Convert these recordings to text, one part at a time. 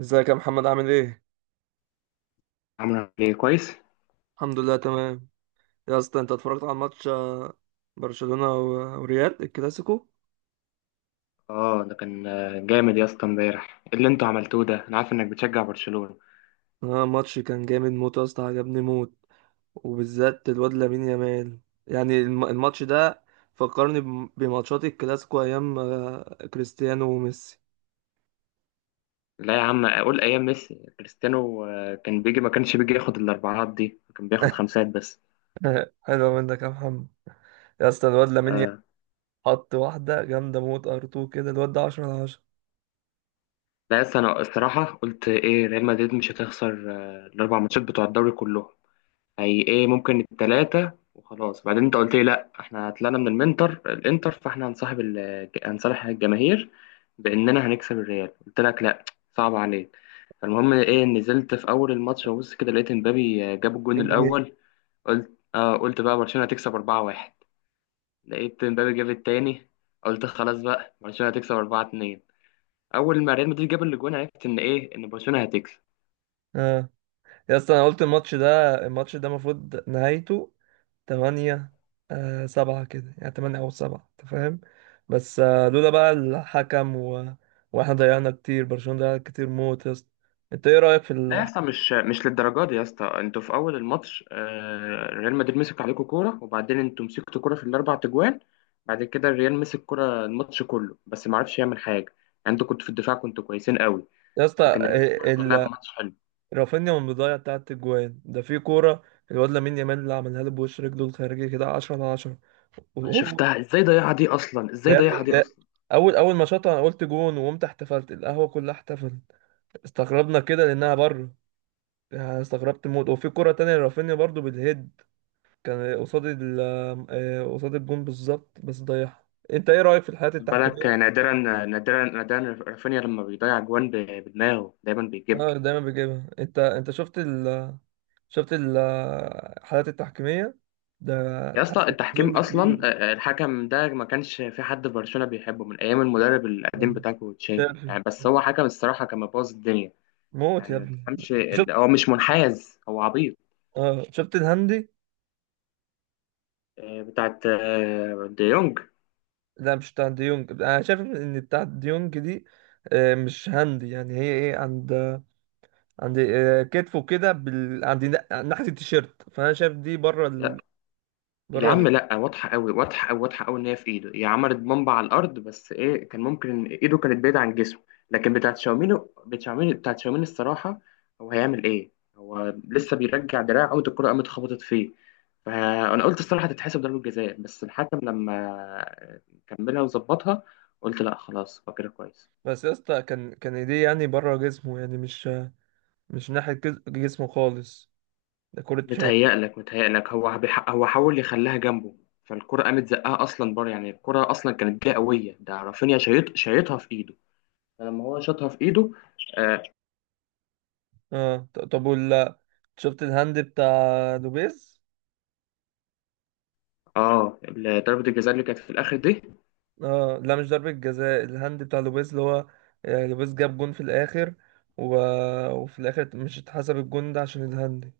ازيك يا محمد؟ عامل ايه؟ عاملة ايه كويس؟ الحمد لله، تمام. يا اسطى، انت اتفرجت على ماتش برشلونة و- وريال، الكلاسيكو؟ اه، ده كان جامد يا اسطى. امبارح ايه اللي انتوا عملتوه ده؟ انا عارف انك بتشجع برشلونة. اه، ماتش كان جامد موت يا اسطى، عجبني موت، وبالذات الواد لامين يامال. يعني الماتش ده فكرني بماتشات الكلاسيكو ايام كريستيانو وميسي. لا يا عم، اقول ايام ميسي كريستيانو كان بيجي ما كانش بيجي ياخد الاربعات دي، كان بياخد خمسات بس. حلو منك يا محمد. يا اسطى الواد لامين يامال آه. حط واحدة جامدة موت، ار 2 كده. الواد ده 10 على 10، لا يا اسطى، انا الصراحة قلت ايه؟ ريال مدريد مش هتخسر الاربع ماتشات بتوع الدوري كلهم. هي ايه، ممكن التلاتة وخلاص. بعدين انت قلت لي لا، احنا طلعنا من الانتر، فاحنا هنصاحب هنصالح الجماهير باننا هنكسب الريال. قلت لك لا، صعب عليك. فالمهم ايه، نزلت في اول الماتش وبص كده لقيت امبابي جاب الجون الجنيه. الاول. قلت بقى برشلونة هتكسب 4-1. لقيت امبابي جاب التاني، قلت خلاص بقى برشلونة هتكسب 4-2. اول ما ريال مدريد جاب الجون عرفت ان ايه، ان برشلونة هتكسب. اه، يا اسطى، انا قلت الماتش ده، المفروض نهايته تمانية. سبعة كده، يعني تمانية أو سبعة، أنت فاهم؟ بس لولا بقى الحكم وإحنا ضيعنا كتير، برشلونة ضيع كتير موت يا اسطى. أنت إيه رأيك في لا يا اسطى، مش للدرجه دي يا اسطى. انتوا في اول الماتش ريال مدريد مسك عليكم كوره، وبعدين انتوا مسكتوا كوره في الاربع تجوان. بعد كده الريال مسك كوره الماتش كله، بس ما عرفش يعمل حاجه. يعني انتوا كنتوا في الدفاع، كنتوا كويسين قوي. يا اسطى لكن الريال الصراحة كان لعب ماتش حلو. رافينيا من البداية، بتاعت الجوان ده، في كورة الواد لامين يامال اللي عملها له، بوش رجله الخارجي كده، 10 على 10. انا وهو، شفتها، ازاي ضيعها دي اصلا، ده ازاي يا ضيعها ابني، دي ده اصلا؟ أول ما شاطها أنا قلت جون، وقمت احتفلت، القهوة كلها احتفلت. استغربنا كده لأنها بره، يعني استغربت موت. وفي كرة تانية لرافينيا برضو بالهيد، كان قصاد قصاد الجون بالظبط، بس ضيعها. انت ايه رأيك في الحالات خد بالك التحكيمية؟ نادرا نادرا نادرا رافينيا لما بيضيع جوان بدماغه دايما اه بيجيبها. دايما بيجيبها. انت شفت شفت ال- الحالات التحكيمية ده يا اسطى تحسن التحكيم ظلم اصلا كبير. الحكم ده ما كانش في حد في برشلونه بيحبه من ايام المدرب آه. القديم بتاعكو تشافي شافي يعني، بس هو حكم الصراحه كان مبوظ الدنيا. موت يعني يا ما ابني. تفهمش، شفت؟ هو مش منحاز، هو عبيط. اه شفت الهندي. بتاعت دي يونج. لا مش بتاع ديونج، انا شايف ان بتاع ديونج دي مش هندي. يعني هي ايه؟ عند عند كتفه كده، عند ناحية التيشيرت، فانا شايف دي بره يا بره. عم لا، واضحه قوي، واضحه قوي، واضحه قوي ان هي في ايده، هي عملت بمبة على الارض، بس ايه، كان ممكن ان ايده كانت بعيده عن جسمه. لكن بتاعت شاوميني، بتاعت شاوميني، بتاعت شاوميني الصراحه، هو هيعمل ايه؟ هو لسه بيرجع دراعه، قوة الكره قامت خبطت فيه. فانا قلت الصراحه هتتحسب ضربه جزاء، بس الحكم لما كملها وظبطها، قلت لا خلاص، هو كده كويس. بس يا اسطى، كان ايديه يعني بره جسمه، يعني مش ناحية جسمه خالص، ده كرة شوط. متهيألك هو هو حاول يخليها جنبه. فالكرة قامت زقها اصلا بره. يعني الكرة اصلا كانت جايه قويه، ده رافينيا شايطها في ايده. فلما هو شاطها في ايده. اه, اه طب، ولا شفت الهاند بتاع لوبيز؟ ضربة الجزاء اللي كانت في الاخر دي، اه لا، مش ضربة جزاء، الهاند بتاع لوبيز اللي هو لوبيز جاب جون في الآخر، و... وفي الآخر مش اتحسب الجون ده عشان الهاند.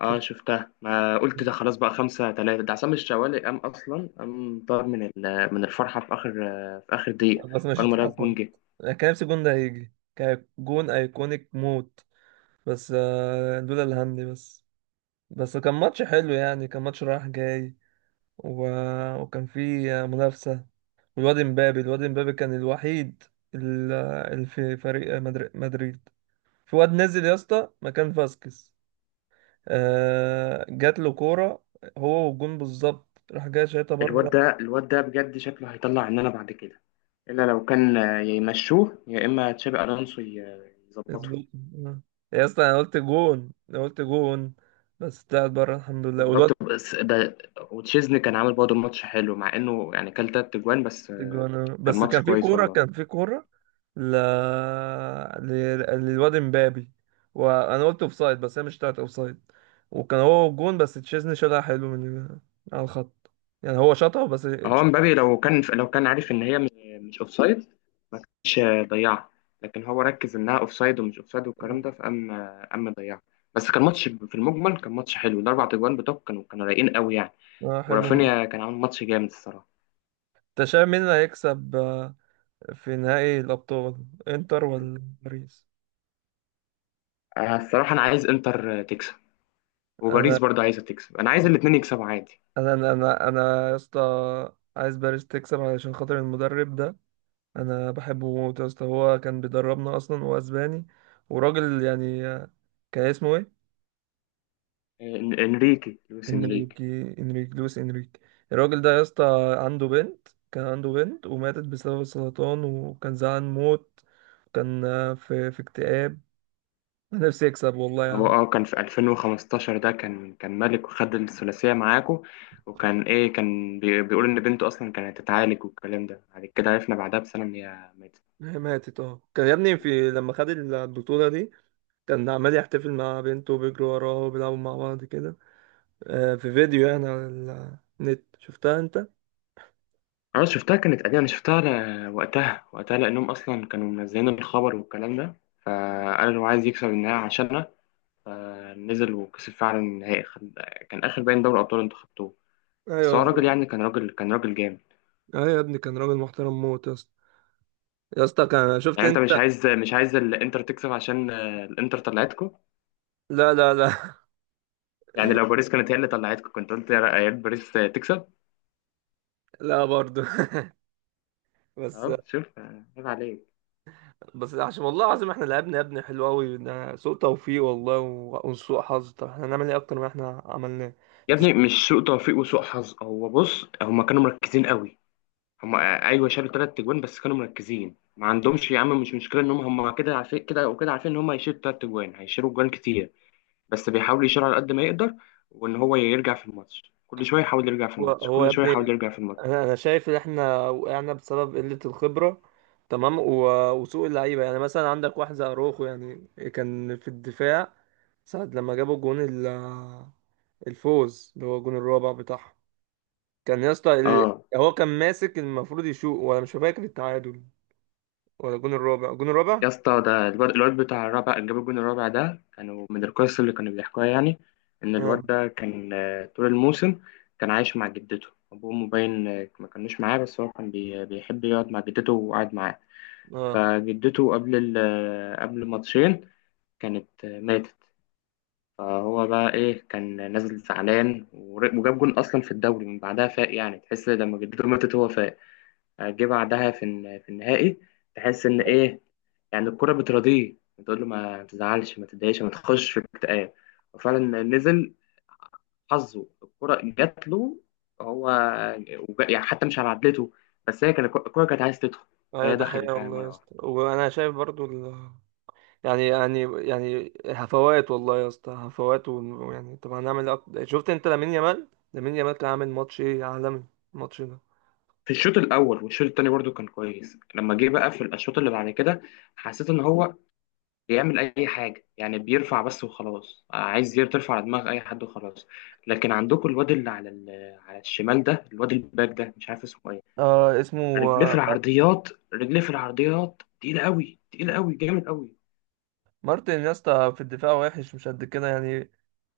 اه شفت؟ شفتها، ما قلت ده خلاص بقى 5-3، ده عصام الشوالي قام اصلا، قام طار من الفرحة في اخر في اخر دقيقة، بس مش اول ما لقى الجون اتحسب. جه. انا كان نفسي الجون ده هيجي، كان جون ايكونيك موت، بس لولا الهاند بس. بس كان ماتش حلو، يعني كان ماتش رايح جاي، و... وكان في منافسة. والواد مبابي، الواد مبابي كان الوحيد ال- اللي في فريق مدريد. في واد نزل يا اسطى مكان فاسكيز، جات له كورة، هو والجون بالظبط، راح جاي شايطها الواد بره. ده الواد ده بجد شكله هيطلع عننا بعد كده، الا لو كان يا يمشوه يا اما تشابي الونسو يظبطه. اسبوع. يا اسطى انا قلت جون، انا قلت جون، بس طلعت بره، الحمد لله. والواد استغربت بس ده. وتشيزني كان عامل برضه ماتش حلو، مع انه يعني كان تلات اجوان بس جوانا، كان بس ماتش كان في كويس كورة، والله. ل... ل... للواد امبابي، وانا قلت اوفسايد، بس هي مش بتاعت اوفسايد، وكان هو جون، بس تشيزني شالها حلو من على الخط، يعني هو شاطها بس هو مبابي لو كان عارف ان هي مش اوفسايد ما كانش ضيعها، لكن هو ركز انها اوفسايد ومش اوفسايد والكلام ده فقام اما ضيعها. بس كان ماتش في المجمل، كان ماتش حلو، الاربع تجوان بتوعك كانوا رايقين قوي يعني، اه حلو موت. ورافينيا كان عامل ماتش جامد الصراحه. انت شايف مين اللي هيكسب في نهائي الابطال، انتر ولا باريس؟ الصراحه انا عايز انتر تكسب، وباريس انا برضه عايزه تكسب، انا عايز الاثنين يكسبوا عادي. انا انا انا أنا يا اسطى عايز باريس تكسب، علشان خاطر المدرب ده. انا بحبه موت يا اسطى، هو كان بيدربنا اصلا، هو اسباني وراجل يعني. كان اسمه ايه؟ انريكي، لويس انريكي. انريكي. انريك لويس انريك. الراجل ده يا اسطى عنده بنت كان عنده بنت وماتت بسبب السرطان، وكان زعلان موت، كان في اكتئاب نفسي. يكسب والله يا هو عم. كان في 2015 ده، كان ملك، وخد الثلاثية معاكو. وكان ايه كان بيقول ان بنته اصلا كانت هتتعالج والكلام ده، بعد كده عرفنا بعدها بسنة ان هي ماتت. هي ماتت، اه كان يا ابني، في لما خد البطولة دي، كان عمال يحتفل مع بنته، وبيجروا وراه، وبيلعبوا مع بعض كده. في فيديو يعني على النت، شفتها انت؟ اه شفتها، كانت قديمة، انا شفتها وقتها لانهم اصلا كانوا منزلين الخبر والكلام ده. فقال هو عايز يكسب النهائي عشاننا، فنزل وكسب فعلا النهائي. كان اخر باين دوري ابطال انتوا خدتوه. بس هو ايوه. راجل يعني، كان راجل جامد. اه يا ابني كان راجل محترم موت يا اسطى. يا اسطى، كان شفت يعني انت مش انت؟ عايز مش عايز الانتر تكسب عشان الانتر طلعتكو. لا لا لا. يعني لو باريس كانت هي اللي طلعتكم كنت قلت يا ريت باريس تكسب. لا برضه. بس. اهو شوف عيب عليك. بس عشان والله العظيم احنا لعبنا يا ابني حلو قوي، ده سوء توفيق والله و- وسوء حظ، طب احنا هنعمل ايه اكتر ما احنا عملناه؟ يا انت شايف- ابني، مش سوء توفيق وسوء حظ. هو بص، هما كانوا مركزين قوي. هما ايوه شالوا ثلاث تجوان، بس كانوا مركزين. ما عندهمش يا عم مش مشكله، ان هم كده عارفين، كده وكده عارفين ان هم هيشيلوا ثلاث تجوان، هيشيلوا جوان كتير. بس بيحاول يشيل على قد ما يقدر، وان هو يرجع في الماتش كل شويه، يحاول يرجع في هو الماتش هو يا كل شويه، يحاول ابني، يرجع في الماتش. انا شايف ان احنا وقعنا بسبب قلة الخبرة، تمام، و- وسوء اللعيبة. يعني مثلا عندك واحد زي اروخو، يعني كان في الدفاع ساعة لما جابوا جون الفوز، اللي هو الجون الرابع بتاعهم. كان يا اسطى اه هو كان ماسك، المفروض يشوط، ولا مش فاكر التعادل ولا الجون الرابع؟ الجون الرابع. يا اسطى، ده الواد بتاع الرابع اللي جاب الجون الرابع ده، كانوا من القصص اللي كانوا بيحكوها يعني، ان الواد اه. ده كان طول الموسم كان عايش مع جدته، ابوه مبين ما كانوش معاه، بس هو كان بيحب يقعد مع جدته وقعد معاه. اه. فجدته قبل ماتشين كانت ماتت. فهو بقى كان نازل زعلان، وجاب جون اصلا في الدوري من بعدها، فاق يعني، تحس لما جدته ماتت هو فاق، جه بعدها في النهائي. تحس ان يعني الكرة بترضيه، بتقول له ما تزعلش، ما تتضايقش، ما تخش في اكتئاب. وفعلا نزل، حظه الكرة جات له هو، يعني حتى مش على عدلته، بس هي كانت الكرة كانت عايز تدخل، ايوه فهي ده حقيقة دخلت يعني والله يا مرة واحدة. اسطى، وانا شايف برضو يعني يعني هفوات والله يا اسطى، هفوات يعني، طب هنعمل إيه شفت انت لامين يامال؟ لامين يامال كان عامل ماتش ايه عالمي الماتش ده. في الشوط الأول والشوط التاني برضو كان كويس. لما جه بقى في الشوط اللي بعد كده، حسيت إن هو بيعمل اي حاجه، يعني بيرفع بس وخلاص، عايز ترفع على دماغ اي حد وخلاص. لكن عندكم الواد اللي على الشمال ده، الواد الباك ده، مش عارف اسمه ايه، اسمه رجليه في آه، العرضيات، رجليه في العرضيات، تقيله قوي، تقيله قوي، جامد قوي. مارتن يا اسطى، في الدفاع وحش، مش قد كده، يعني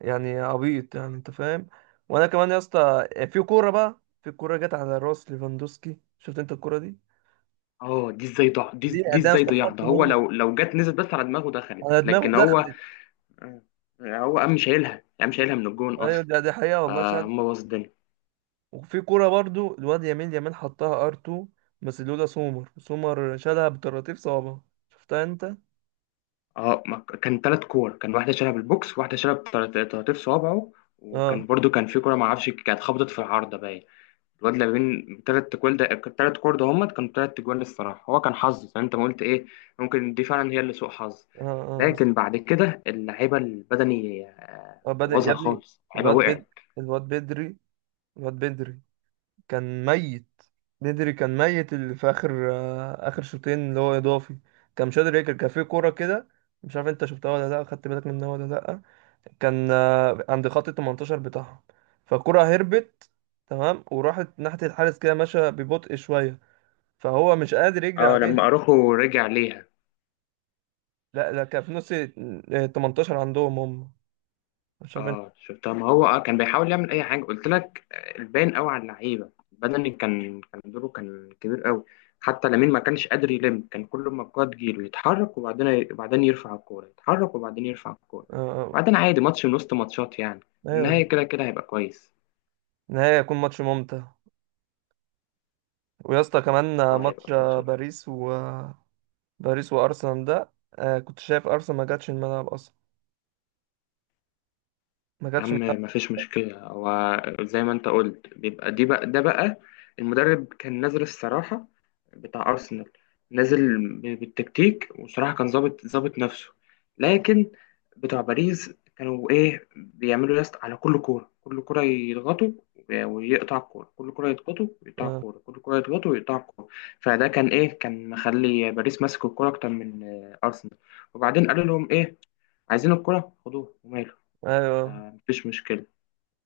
يعني عبيط، يعني انت فاهم. وانا كمان يا اسطى، يعني في كوره بقى، في كوره جت على راس ليفاندوسكي، شفت انت الكوره دي؟ اه، دي ازاي ضاع، دي دي، دي انا ازاي ضيع استغربت ده؟ هو موت، لو جت نزلت بس على دماغه دخلت، انا دماغي لكن هو دخلت. آه، هو قام شايلها، قام شايلها من الجون ايوه اصلا، ده، دي حقيقه والله شهادة. فهم باظ الدنيا. وفي كوره برضو، الواد يمين حطها ار 2، بس لولا سومر، شالها بطراطيف صوابعه، شفتها انت؟ اه. اه ما ك- كان ثلاث كور، كان واحده شالها بالبوكس، واحده شالها بطراطيف صوابعه. اه. وكان برضو كان في كوره ما اعرفش كانت خبطت في العارضه باين. الواد اللي بين ثلاث تجوال ده، الثلاث كور ده هم كانوا ثلاث تجوال الصراحه، هو كان حظ زي ما انت ما قلت، ايه ممكن دي فعلا هي اللي سوء حظ. اه. لكن بعد كده اللعيبه البدني آه بدأ يا بوظها ابني خالص، اللعيبه الواد بد وقعت. الواد بدري، الواد بدري كان ميت، بدري كان ميت، اللي في اخر، اخر شوطين اللي هو اضافي، كان مش قادر ياكل. كان في كوره كده، مش عارف انت شفتها ولا لا، خدت بالك منها ولا لا؟ كان عند خط ال 18 بتاعهم، فالكرة هربت، تمام، وراحت ناحية الحارس كده ماشية ببطء شوية، فهو مش قادر يجري اه، عليه. لما اروخو رجع ليها. لا لا، كان في نص ال 18 عندهم هم، مش عارف انت. اه شفتها، ما هو كان بيحاول يعمل اي حاجه. قلت لك الباين قوي على اللعيبه بدني، كان دوره كان كبير قوي. حتى لامين ما كانش قادر يلم، كان كل ما الكوره تجيله يتحرك، وبعدين يرفع الكوره، يتحرك وبعدين يرفع الكوره، آه، آه. وبعدين عادي ماتش من وسط ماتشات يعني، ايوه. النهايه كده كده هيبقى كويس. نهاية يكون ماتش ممتع. ويا اسطى كمان اه هيبقى ماتش كويس يا باريس و، باريس وارسنال ده، كنت شايف ارسنال ما جاتش الملعب اصلا، ما جاتش عم، الملعب. ما فيش مشكله. هو زي ما انت قلت، بيبقى دي بقى ده بقى. المدرب كان نازل الصراحه، بتاع أرسنال، نازل بالتكتيك، وصراحة كان ظابط ظابط نفسه. لكن بتوع باريس كانوا بيعملوا يست على كل كورة، كل كورة يضغطوا ويقطع الكورة، كل كورة يضغطوا ويقطع آه. الكورة، كل كورة يضغطوا ويقطع الكورة. فده كان مخلي باريس ماسك الكورة أكتر من أرسنال. وبعدين قالوا لهم إيه؟ عايزين الكورة؟ خدوها وماله، ايوه مفيش مشكلة.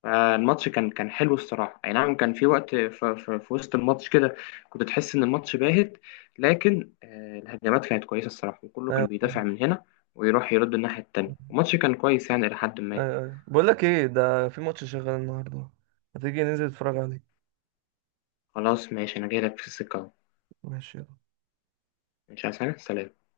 الماتش كان حلو الصراحة، أي نعم. كان في وقت في وسط الماتش كده كنت تحس إن الماتش باهت، لكن الهجمات كانت كويسة الصراحة، وكله كان ايوه بيدافع ايوه. من هنا ويروح يرد الناحية التانية. الماتش كان كويس يعني، إلى حد ما. أيوه. بقول لك ايه، ده في ماتش شغال النهارده، هتيجي ننزل نتفرج عليه؟ خلاص ماشي، أنا جاي لك في السكة أهو. ماشي. مش عايز حاجة، سلام.